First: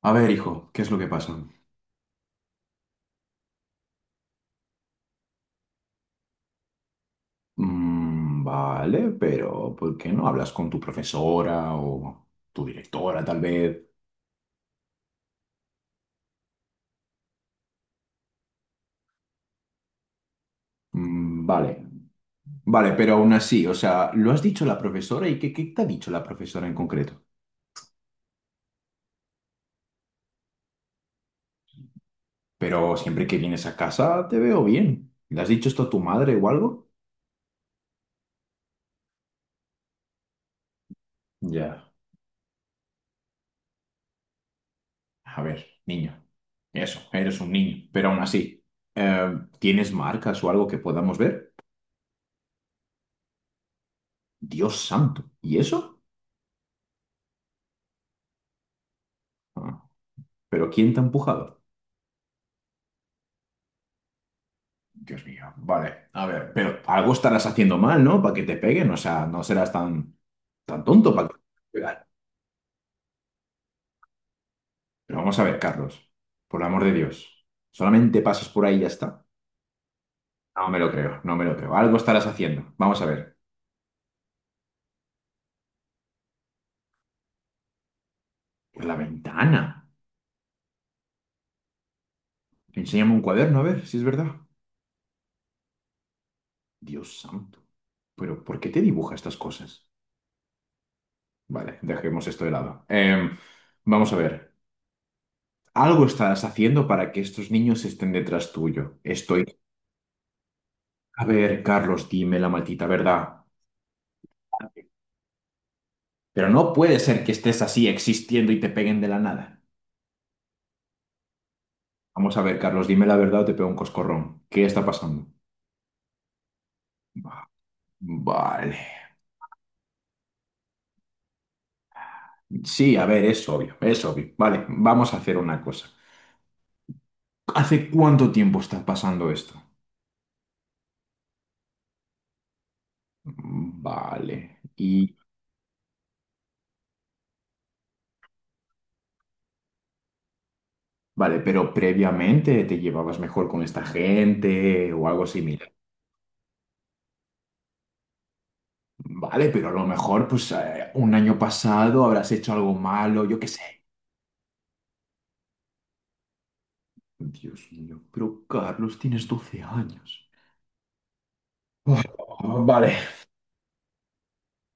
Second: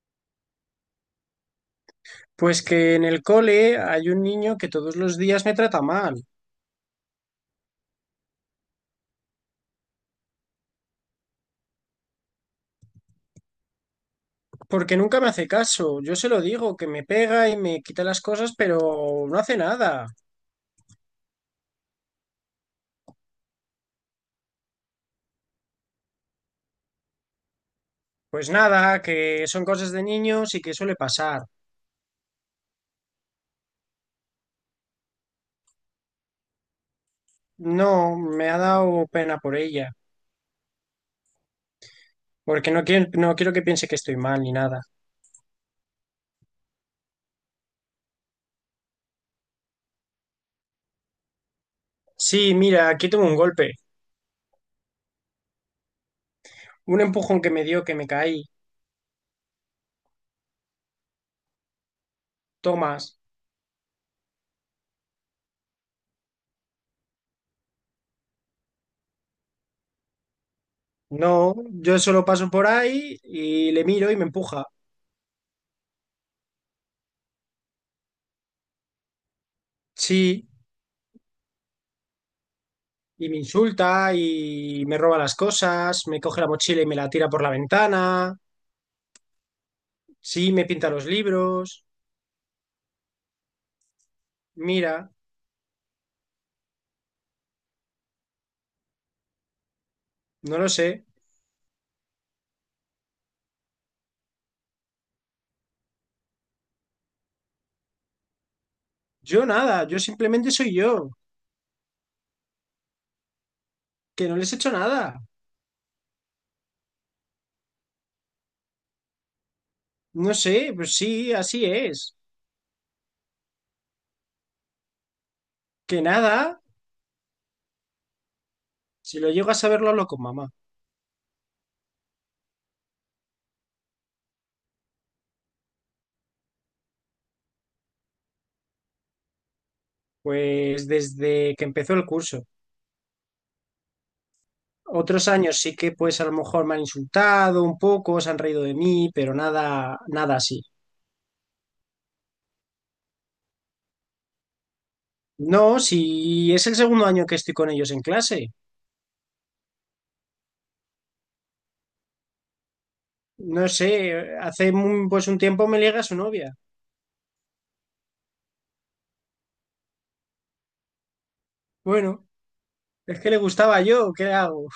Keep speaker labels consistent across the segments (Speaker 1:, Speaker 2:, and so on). Speaker 1: A ver, hijo, ¿qué es lo que pasa?
Speaker 2: Pues que en el cole hay un niño que todos los días me trata mal,
Speaker 1: "Mm, vale, pero ¿por qué no hablas con tu profesora o tu directora, tal vez?
Speaker 2: porque nunca me hace caso. Yo se lo digo, que me pega y me quita las cosas, pero no hace nada.
Speaker 1: "Mm, vale, vale, pero aún así, o sea, ¿lo has dicho la profesora y qué, qué te ha dicho la profesora en concreto?
Speaker 2: Pues nada, que son cosas de niños y que suele pasar.
Speaker 1: Pero siempre que vienes a casa te veo bien. ¿Le has dicho esto a tu madre o algo?
Speaker 2: No, me ha dado pena por ella,
Speaker 1: Ya,
Speaker 2: porque no quiero que piense que estoy mal ni nada.
Speaker 1: a ver, niño, eso, eres un niño, pero aún así, eh, ¿tienes marcas o algo que podamos ver?
Speaker 2: Sí, mira, aquí tengo un golpe,
Speaker 1: Dios santo, ¿y eso?
Speaker 2: un empujón que me dio que me caí.
Speaker 1: Ah, ¿pero quién te ha empujado?
Speaker 2: Tomás.
Speaker 1: Dios mío, vale, a ver, pero algo estarás haciendo mal, ¿no? Para que te peguen, o sea, no serás tan, tan tonto para que te
Speaker 2: No,
Speaker 1: peguen.
Speaker 2: yo solo paso por ahí y le miro y me empuja.
Speaker 1: Pero vamos a ver, Carlos, por el amor de Dios, solamente pasas por ahí y ya está.
Speaker 2: Sí.
Speaker 1: No me lo creo, no me lo creo. Algo estarás haciendo. Vamos a
Speaker 2: Y
Speaker 1: ver,
Speaker 2: me insulta y me roba las cosas, me coge la mochila y me la tira por la ventana,
Speaker 1: por la ventana.
Speaker 2: sí, me pinta los libros,
Speaker 1: Enséñame un cuaderno, a ver si es verdad.
Speaker 2: mira,
Speaker 1: Dios santo, pero ¿por qué te dibuja estas cosas?
Speaker 2: no lo sé.
Speaker 1: Vale, dejemos esto de lado. Vamos a ver, algo estarás haciendo para que estos niños estén detrás tuyo. Estoy.
Speaker 2: Yo nada, yo simplemente soy yo,
Speaker 1: A ver, Carlos, dime la maldita verdad.
Speaker 2: que no les he hecho nada.
Speaker 1: Pero no puede ser que estés así existiendo y te peguen de la nada.
Speaker 2: No sé, pues sí, así es.
Speaker 1: Vamos a ver, Carlos, dime la verdad o te pego un coscorrón. ¿Qué está pasando?
Speaker 2: Que nada,
Speaker 1: Vale.
Speaker 2: si lo llego a saber, lo hablo con mamá.
Speaker 1: Sí, a ver, es obvio, es obvio. Vale, vamos a hacer una cosa. ¿Hace cuánto tiempo está pasando esto?
Speaker 2: Pues desde que empezó el curso.
Speaker 1: Vale. Y
Speaker 2: Otros años sí que pues a lo mejor me han insultado un poco, se han reído de mí, pero nada, nada así.
Speaker 1: vale, pero previamente te llevabas mejor con esta gente o algo
Speaker 2: No,
Speaker 1: similar.
Speaker 2: si es el segundo año que estoy con ellos en clase.
Speaker 1: Vale, pero a lo mejor, pues, un año pasado habrás hecho algo malo, yo qué
Speaker 2: No
Speaker 1: sé.
Speaker 2: sé, pues un tiempo me liga su novia.
Speaker 1: Dios mío, pero Carlos, tienes 12 años. Uf,
Speaker 2: Bueno,
Speaker 1: vale.
Speaker 2: es que le gustaba yo, ¿qué hago?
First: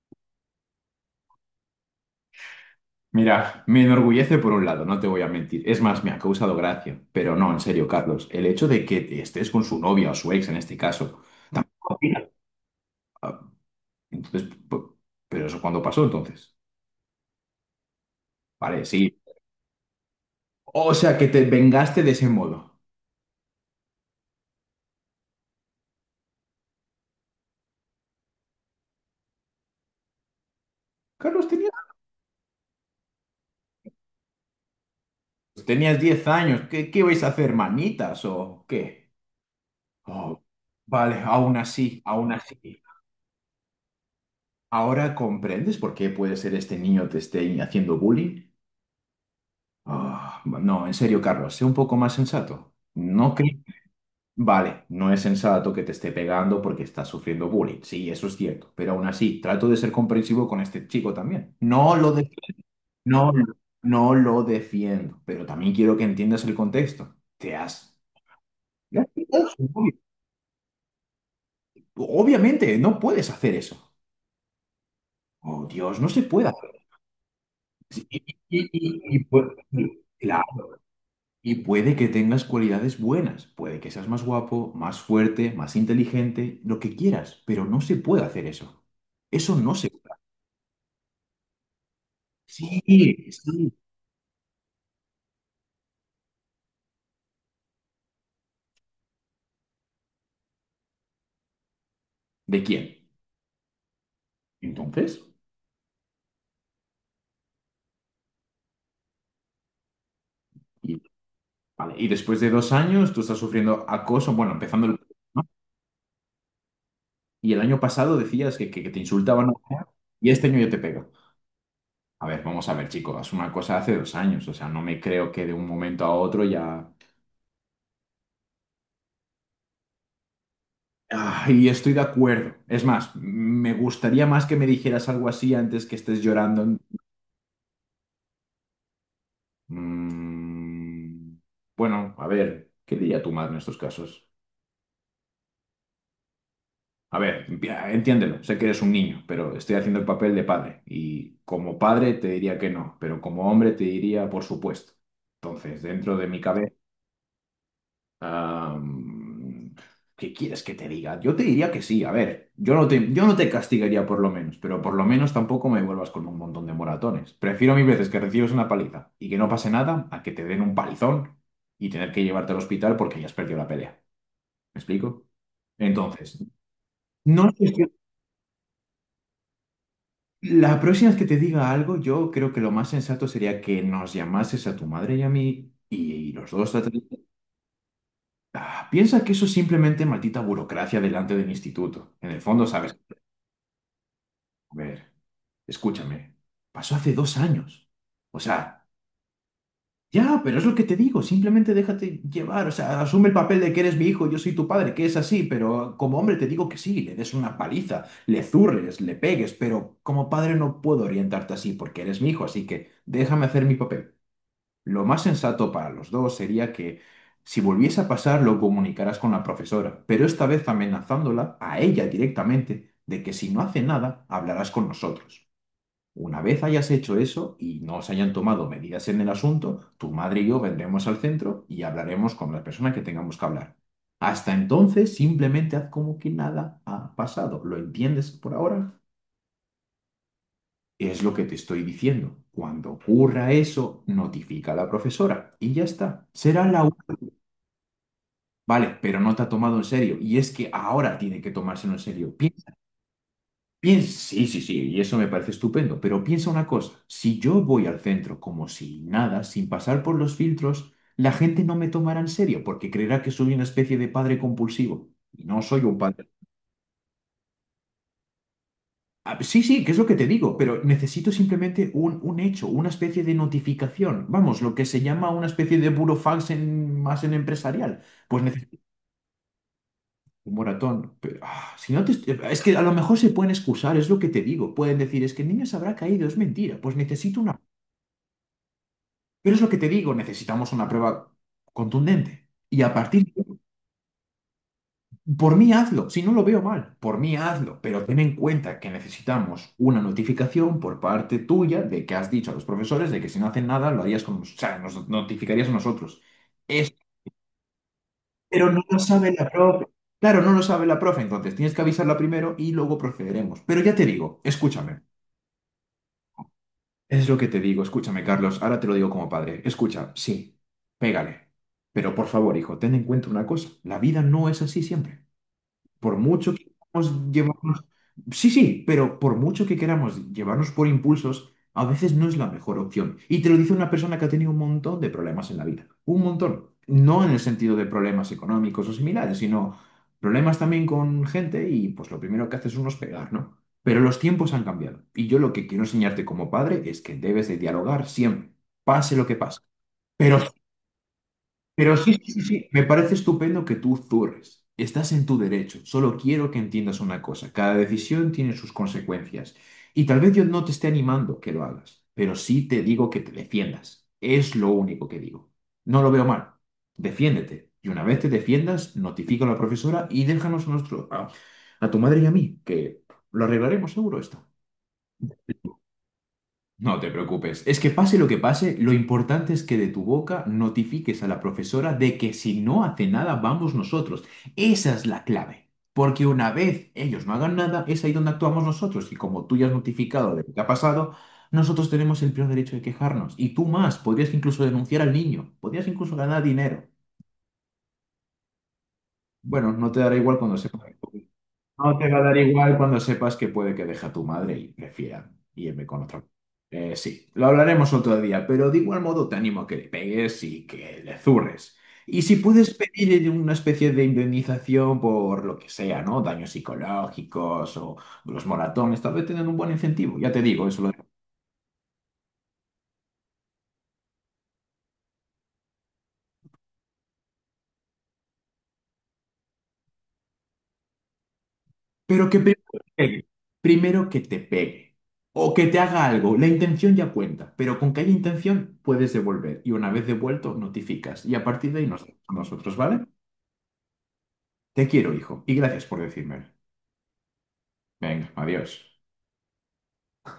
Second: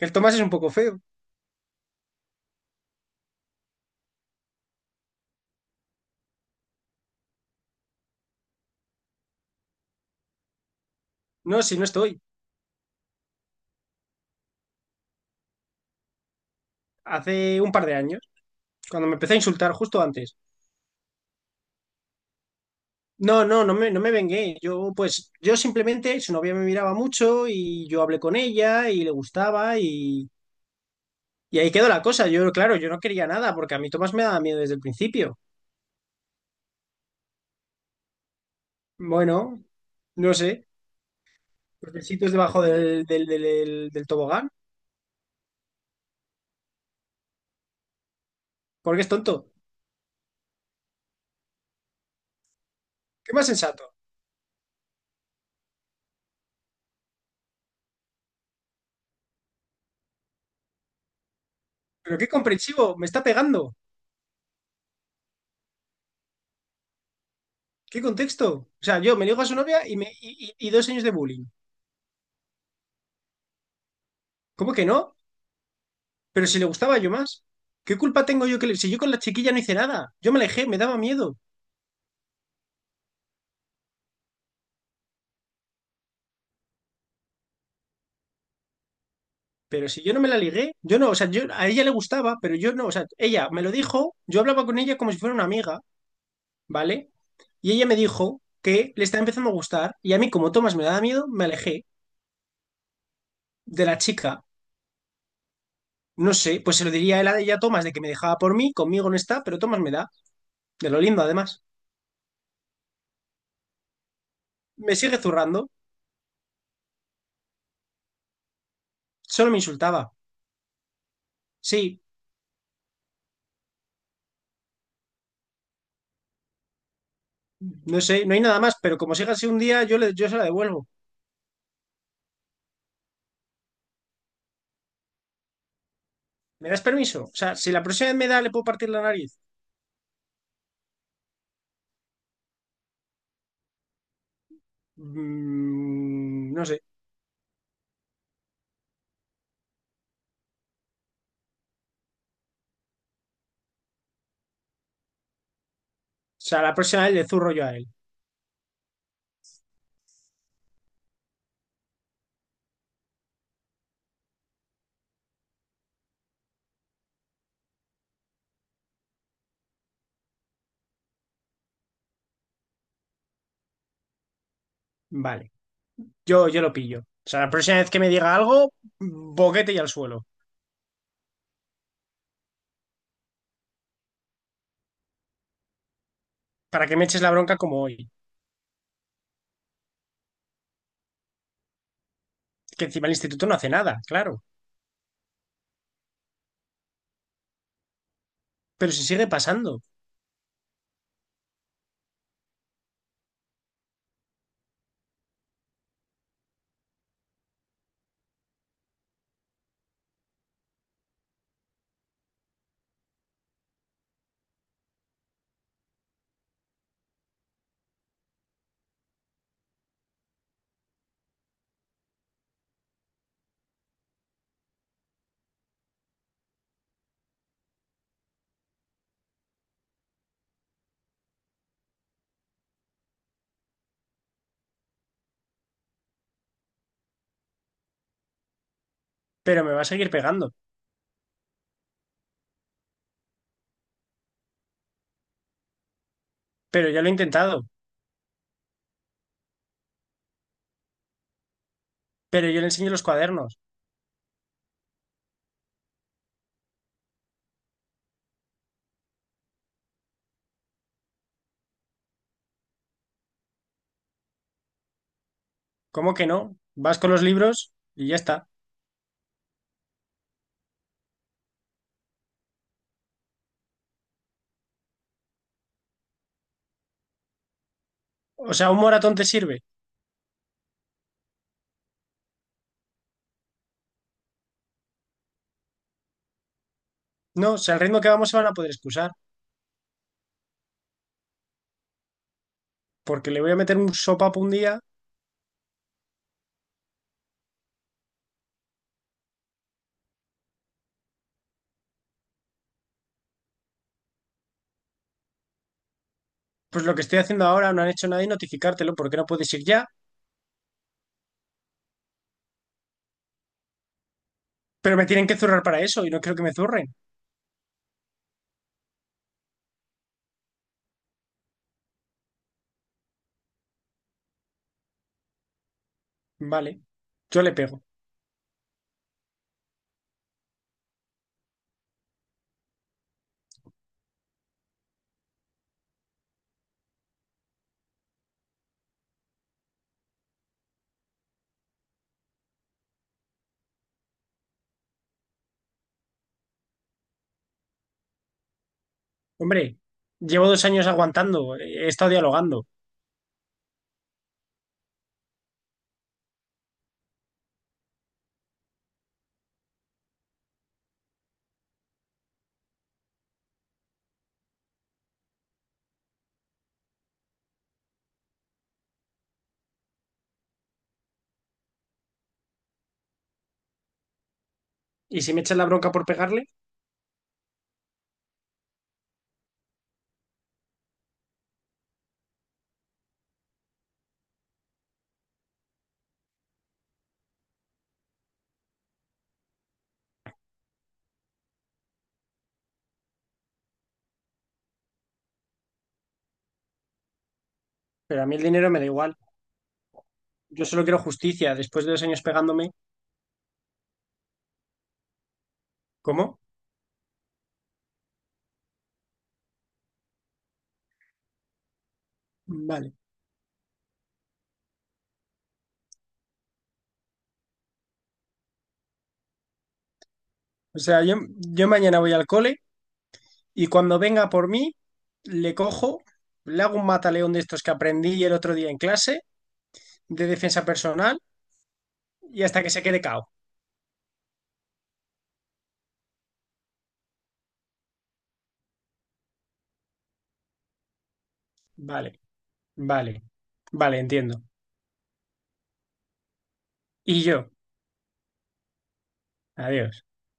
Speaker 2: El Tomás es un poco feo.
Speaker 1: Mira, me enorgullece por un lado, no te voy a mentir. Es más, me ha causado gracia. Pero no, en serio, Carlos, el hecho de que estés con su novia o su ex en este caso.
Speaker 2: No, si no estoy.
Speaker 1: Ah, entonces, p- ¿pero eso cuando pasó entonces?
Speaker 2: Hace un par de años,
Speaker 1: Vale,
Speaker 2: cuando me
Speaker 1: sí.
Speaker 2: empecé a insultar justo antes.
Speaker 1: O sea, que te vengaste de ese modo.
Speaker 2: No, no, no me vengué. Yo, pues, yo simplemente, su novia me miraba mucho y yo hablé con ella y le gustaba
Speaker 1: Carlos,
Speaker 2: y ahí
Speaker 1: tenías,
Speaker 2: quedó la cosa. Yo, claro, yo no quería nada porque a mí Tomás me daba miedo desde el principio.
Speaker 1: tenías 10 años. ¿Qué, qué vais a hacer, manitas o qué?
Speaker 2: Bueno, no
Speaker 1: Oh,
Speaker 2: sé.
Speaker 1: vale, aún
Speaker 2: Los
Speaker 1: así,
Speaker 2: besitos
Speaker 1: aún
Speaker 2: debajo
Speaker 1: así.
Speaker 2: del tobogán,
Speaker 1: ¿Ahora comprendes por qué puede ser este niño te esté haciendo bullying?
Speaker 2: porque es tonto.
Speaker 1: Ah, no, en serio, Carlos, sé un poco más sensato.
Speaker 2: ¿Qué más sensato?
Speaker 1: Vale, no es sensato que te esté pegando porque estás sufriendo bullying. Sí, eso es cierto. Pero aún así, trato de ser comprensivo con este chico también. No lo
Speaker 2: Pero qué
Speaker 1: defiendo.
Speaker 2: comprensivo, me está
Speaker 1: No,
Speaker 2: pegando.
Speaker 1: no lo defiendo. Pero también quiero que entiendas el contexto. Te
Speaker 2: ¿Qué
Speaker 1: has.
Speaker 2: contexto? O sea,
Speaker 1: Te has
Speaker 2: yo me ligo a
Speaker 1: quitado
Speaker 2: su
Speaker 1: su
Speaker 2: novia y,
Speaker 1: móvil.
Speaker 2: me, y, y- y dos años de bullying.
Speaker 1: Obviamente, no puedes hacer eso.
Speaker 2: ¿Cómo que no?
Speaker 1: Oh, Dios, no se
Speaker 2: Pero
Speaker 1: puede
Speaker 2: si le
Speaker 1: hacer.
Speaker 2: gustaba yo más. ¿Qué culpa tengo yo que le... Si yo con la
Speaker 1: Pues,
Speaker 2: chiquilla no hice nada, yo me alejé, me
Speaker 1: claro.
Speaker 2: daba miedo.
Speaker 1: Y puede que tengas cualidades buenas, puede que seas más guapo, más fuerte, más inteligente, lo que quieras, pero no se puede hacer eso. Eso no
Speaker 2: Pero
Speaker 1: se
Speaker 2: si
Speaker 1: puede
Speaker 2: yo
Speaker 1: hacer.
Speaker 2: no me la ligué, yo no, o sea, yo, a ella le gustaba, pero yo
Speaker 1: Sí,
Speaker 2: no, o sea, ella me lo
Speaker 1: sí.
Speaker 2: dijo, yo hablaba con ella como si fuera una amiga, ¿vale? Y ella me dijo que le está empezando a gustar y a mí como Tomás me daba miedo, me alejé
Speaker 1: ¿De quién?
Speaker 2: de la chica.
Speaker 1: Entonces,
Speaker 2: No sé, pues se lo diría él a ella a Tomás de que me dejaba por mí, conmigo no está, pero Tomás me da, de lo
Speaker 1: y,
Speaker 2: lindo además.
Speaker 1: vale, y después de 2 años tú estás sufriendo acoso, bueno, empezando
Speaker 2: Me
Speaker 1: el...
Speaker 2: sigue
Speaker 1: ¿no?
Speaker 2: zurrando.
Speaker 1: Y el año pasado decías que, que te
Speaker 2: Solo
Speaker 1: insultaban
Speaker 2: me insultaba.
Speaker 1: y este año yo te pego.
Speaker 2: Sí,
Speaker 1: A ver, vamos a ver, chicos, es una cosa de hace 2 años, o sea, no me creo que de un momento a otro ya...
Speaker 2: no sé, no hay nada más, pero como siga así un día, yo se la devuelvo.
Speaker 1: Ah, y estoy de acuerdo. Es más, me gustaría más que me dijeras algo así antes que estés
Speaker 2: ¿Me
Speaker 1: llorando.
Speaker 2: das permiso? O sea, si la próxima vez me da, le puedo partir la nariz.
Speaker 1: Mm, bueno, a ver, ¿qué diría tu madre en estos casos?
Speaker 2: No sé. O
Speaker 1: A ver, entiéndelo, sé que eres un niño, pero estoy haciendo el papel de padre. Y como padre te diría que no, pero como hombre te diría por supuesto. Entonces, dentro de mi
Speaker 2: sea,
Speaker 1: cabeza...
Speaker 2: la próxima vez le zurro yo a él.
Speaker 1: Am, ¿qué quieres que te diga? Yo te diría que sí, a ver, yo no te castigaría por lo menos, pero por lo menos tampoco me vuelvas con un montón de moratones. Prefiero mil veces que recibas una paliza y que no pase nada a que te den un palizón y tener que llevarte al hospital porque ya has perdido la pelea. ¿Me explico?
Speaker 2: Vale,
Speaker 1: Entonces,
Speaker 2: yo lo pillo. O sea, la
Speaker 1: no sé
Speaker 2: próxima vez
Speaker 1: si-
Speaker 2: que me diga algo, boquete y al suelo.
Speaker 1: la próxima vez que te diga algo, yo creo que lo más sensato sería que nos llamases a tu madre y a mí y, los dos.
Speaker 2: Para que me eches la bronca como hoy.
Speaker 1: Ah, piensa que eso es simplemente maldita burocracia delante del instituto. En el fondo,
Speaker 2: Que
Speaker 1: sabes.
Speaker 2: encima el instituto no hace nada, claro.
Speaker 1: A ver, escúchame. Pasó hace 2 años. O sea,
Speaker 2: Pero si sigue pasando.
Speaker 1: ya, pero es lo que te digo. Simplemente déjate llevar. O sea, asume el papel de que eres mi hijo, yo soy tu padre, que es así. Pero como hombre te digo que sí, le des una paliza, le zurres, le pegues. Pero como padre no puedo orientarte así porque eres mi hijo. Así que déjame hacer mi papel. Lo más sensato para los dos sería que si volviese a pasar lo comunicarás con la profesora, pero esta vez amenazándola a ella directamente de que si no hace nada, hablarás con nosotros. Una vez hayas hecho eso y no os hayan tomado medidas en el asunto, tu madre y yo vendremos al centro y hablaremos con la persona que tengamos que hablar. Hasta entonces, simplemente haz como que nada ha pasado. ¿Lo entiendes por ahora?
Speaker 2: Pero me va a seguir pegando.
Speaker 1: Es lo que te estoy diciendo. Cuando ocurra eso, notifica a la profesora y ya está. Será la.
Speaker 2: Pero ya lo he intentado.
Speaker 1: Vale, pero no te ha tomado en serio. Y es que ahora tiene que tomárselo en serio.
Speaker 2: Pero yo le
Speaker 1: Piensa,
Speaker 2: enseño los cuadernos.
Speaker 1: sí, sí, sí, y eso me parece estupendo, pero piensa una cosa, si yo voy al centro como si nada, sin pasar por los filtros, la gente no me tomará en serio porque creerá que soy una especie de padre compulsivo. Y no soy un
Speaker 2: ¿Cómo que
Speaker 1: padre.
Speaker 2: no? Vas con los libros y ya está.
Speaker 1: Ah, sí, sí, que es lo que te digo, pero necesito simplemente un hecho, una especie de notificación. Vamos, lo que se llama una especie de burofax en, más en empresarial. Pues
Speaker 2: O sea,
Speaker 1: necesito.
Speaker 2: un moratón te sirve.
Speaker 1: Un moratón. Pero, ah, si no te est- es que a lo mejor se pueden excusar, es lo que te digo. Pueden decir, es que el niño se habrá caído, es mentira. Pues necesito
Speaker 2: No, o
Speaker 1: una.
Speaker 2: sea, el ritmo que vamos se van a poder excusar,
Speaker 1: Pero es lo que te digo, necesitamos una prueba contundente. Y a
Speaker 2: porque
Speaker 1: partir
Speaker 2: le voy a
Speaker 1: de...
Speaker 2: meter un sopapo un día,
Speaker 1: Por mí hazlo, si no lo veo mal, por mí hazlo. Pero ten en cuenta que necesitamos una notificación por parte tuya de que has dicho a los profesores de que si no hacen nada, lo harías con... O sea, nos notificarías a nosotros.
Speaker 2: pues lo que estoy haciendo ahora no han hecho nada y
Speaker 1: Pero no
Speaker 2: notificártelo,
Speaker 1: lo
Speaker 2: porque no
Speaker 1: sabe la
Speaker 2: puedes ir
Speaker 1: profe.
Speaker 2: ya,
Speaker 1: Claro, no lo sabe la profe, entonces tienes que avisarla primero y luego procederemos. Pero ya te digo,
Speaker 2: pero
Speaker 1: escúchame.
Speaker 2: me tienen que zurrar para eso y no quiero que me zurren.
Speaker 1: Es lo que te digo, escúchame, Carlos. Ahora te lo digo como padre. Escucha, sí, pégale. Pero por favor, hijo, ten en cuenta una cosa. La vida no es así siempre. Por mucho que
Speaker 2: Vale,
Speaker 1: queramos
Speaker 2: yo le pego.
Speaker 1: llevarnos... Sí, sí, pero por mucho que queramos llevarnos por impulsos, a veces no es la mejor opción. Y te lo dice una persona que ha tenido un montón de problemas en la vida. Un montón. No en el sentido de problemas económicos o similares, sino problemas también con gente y pues lo primero que haces uno es pegar, ¿no? Pero los tiempos han cambiado. Y yo lo que quiero enseñarte como padre es que debes de dialogar siempre, pase lo que pase.
Speaker 2: Hombre,
Speaker 1: Pero
Speaker 2: llevo 2 años aguantando, he
Speaker 1: pero
Speaker 2: estado
Speaker 1: sí, sí, sí,
Speaker 2: dialogando,
Speaker 1: sí, me parece estupendo que tú zurres. Estás en tu derecho. Solo quiero que entiendas una cosa. Cada decisión tiene sus consecuencias. Y tal vez yo no te esté animando que lo hagas, pero sí te digo que te defiendas. Es lo único que digo. No lo veo mal. Defiéndete. Y una vez te defiendas, notifica a la profesora y déjanos a, nuestro, a tu madre y a mí, que lo arreglaremos seguro esto.
Speaker 2: y si me echan la bronca por pegarle,
Speaker 1: No te preocupes. Es que pase, lo importante es que de tu boca notifiques a la profesora de que si no hace nada, vamos nosotros. Esa es la clave. Porque una vez ellos no hagan nada, es ahí donde actuamos nosotros. Y como tú ya has notificado de lo que ha pasado, nosotros tenemos el pleno derecho de quejarnos. Y tú más, podrías incluso denunciar al niño, podrías incluso ganar dinero.
Speaker 2: pero a mí el dinero me da igual.
Speaker 1: Bueno, no te dará igual cuando
Speaker 2: Yo
Speaker 1: sepas.
Speaker 2: solo quiero justicia, después de
Speaker 1: No
Speaker 2: dos
Speaker 1: te va
Speaker 2: años
Speaker 1: a dar
Speaker 2: pegándome,
Speaker 1: igual cuando sepas que puede que deje a tu madre y prefiera irme con otra.
Speaker 2: ¿cómo?
Speaker 1: Sí, lo hablaremos otro día, pero de igual modo te animo a que le pegues y que le zurres. Y si puedes
Speaker 2: Vale.
Speaker 1: pedir una especie de indemnización por lo que sea, ¿no? Daños psicológicos o los moratones, tal vez tengan un buen incentivo. Ya te digo,
Speaker 2: O
Speaker 1: eso lo.
Speaker 2: sea, yo mañana voy al cole. Y cuando venga por mí, le cojo, le hago un mataleón de estos que aprendí el otro día en clase de defensa personal
Speaker 1: Pero que
Speaker 2: y hasta
Speaker 1: primero
Speaker 2: que
Speaker 1: que
Speaker 2: se quede
Speaker 1: pegue,
Speaker 2: cao.
Speaker 1: primero que te pegue o que te haga algo, la intención ya cuenta, pero con que haya intención puedes devolver y una vez devuelto notificas y a partir de ahí nos vemos
Speaker 2: Vale,
Speaker 1: nosotros, ¿vale?
Speaker 2: vale, vale, entiendo.
Speaker 1: Te quiero, hijo, y gracias por decírmelo.
Speaker 2: Y yo,
Speaker 1: Venga, adiós.
Speaker 2: adiós.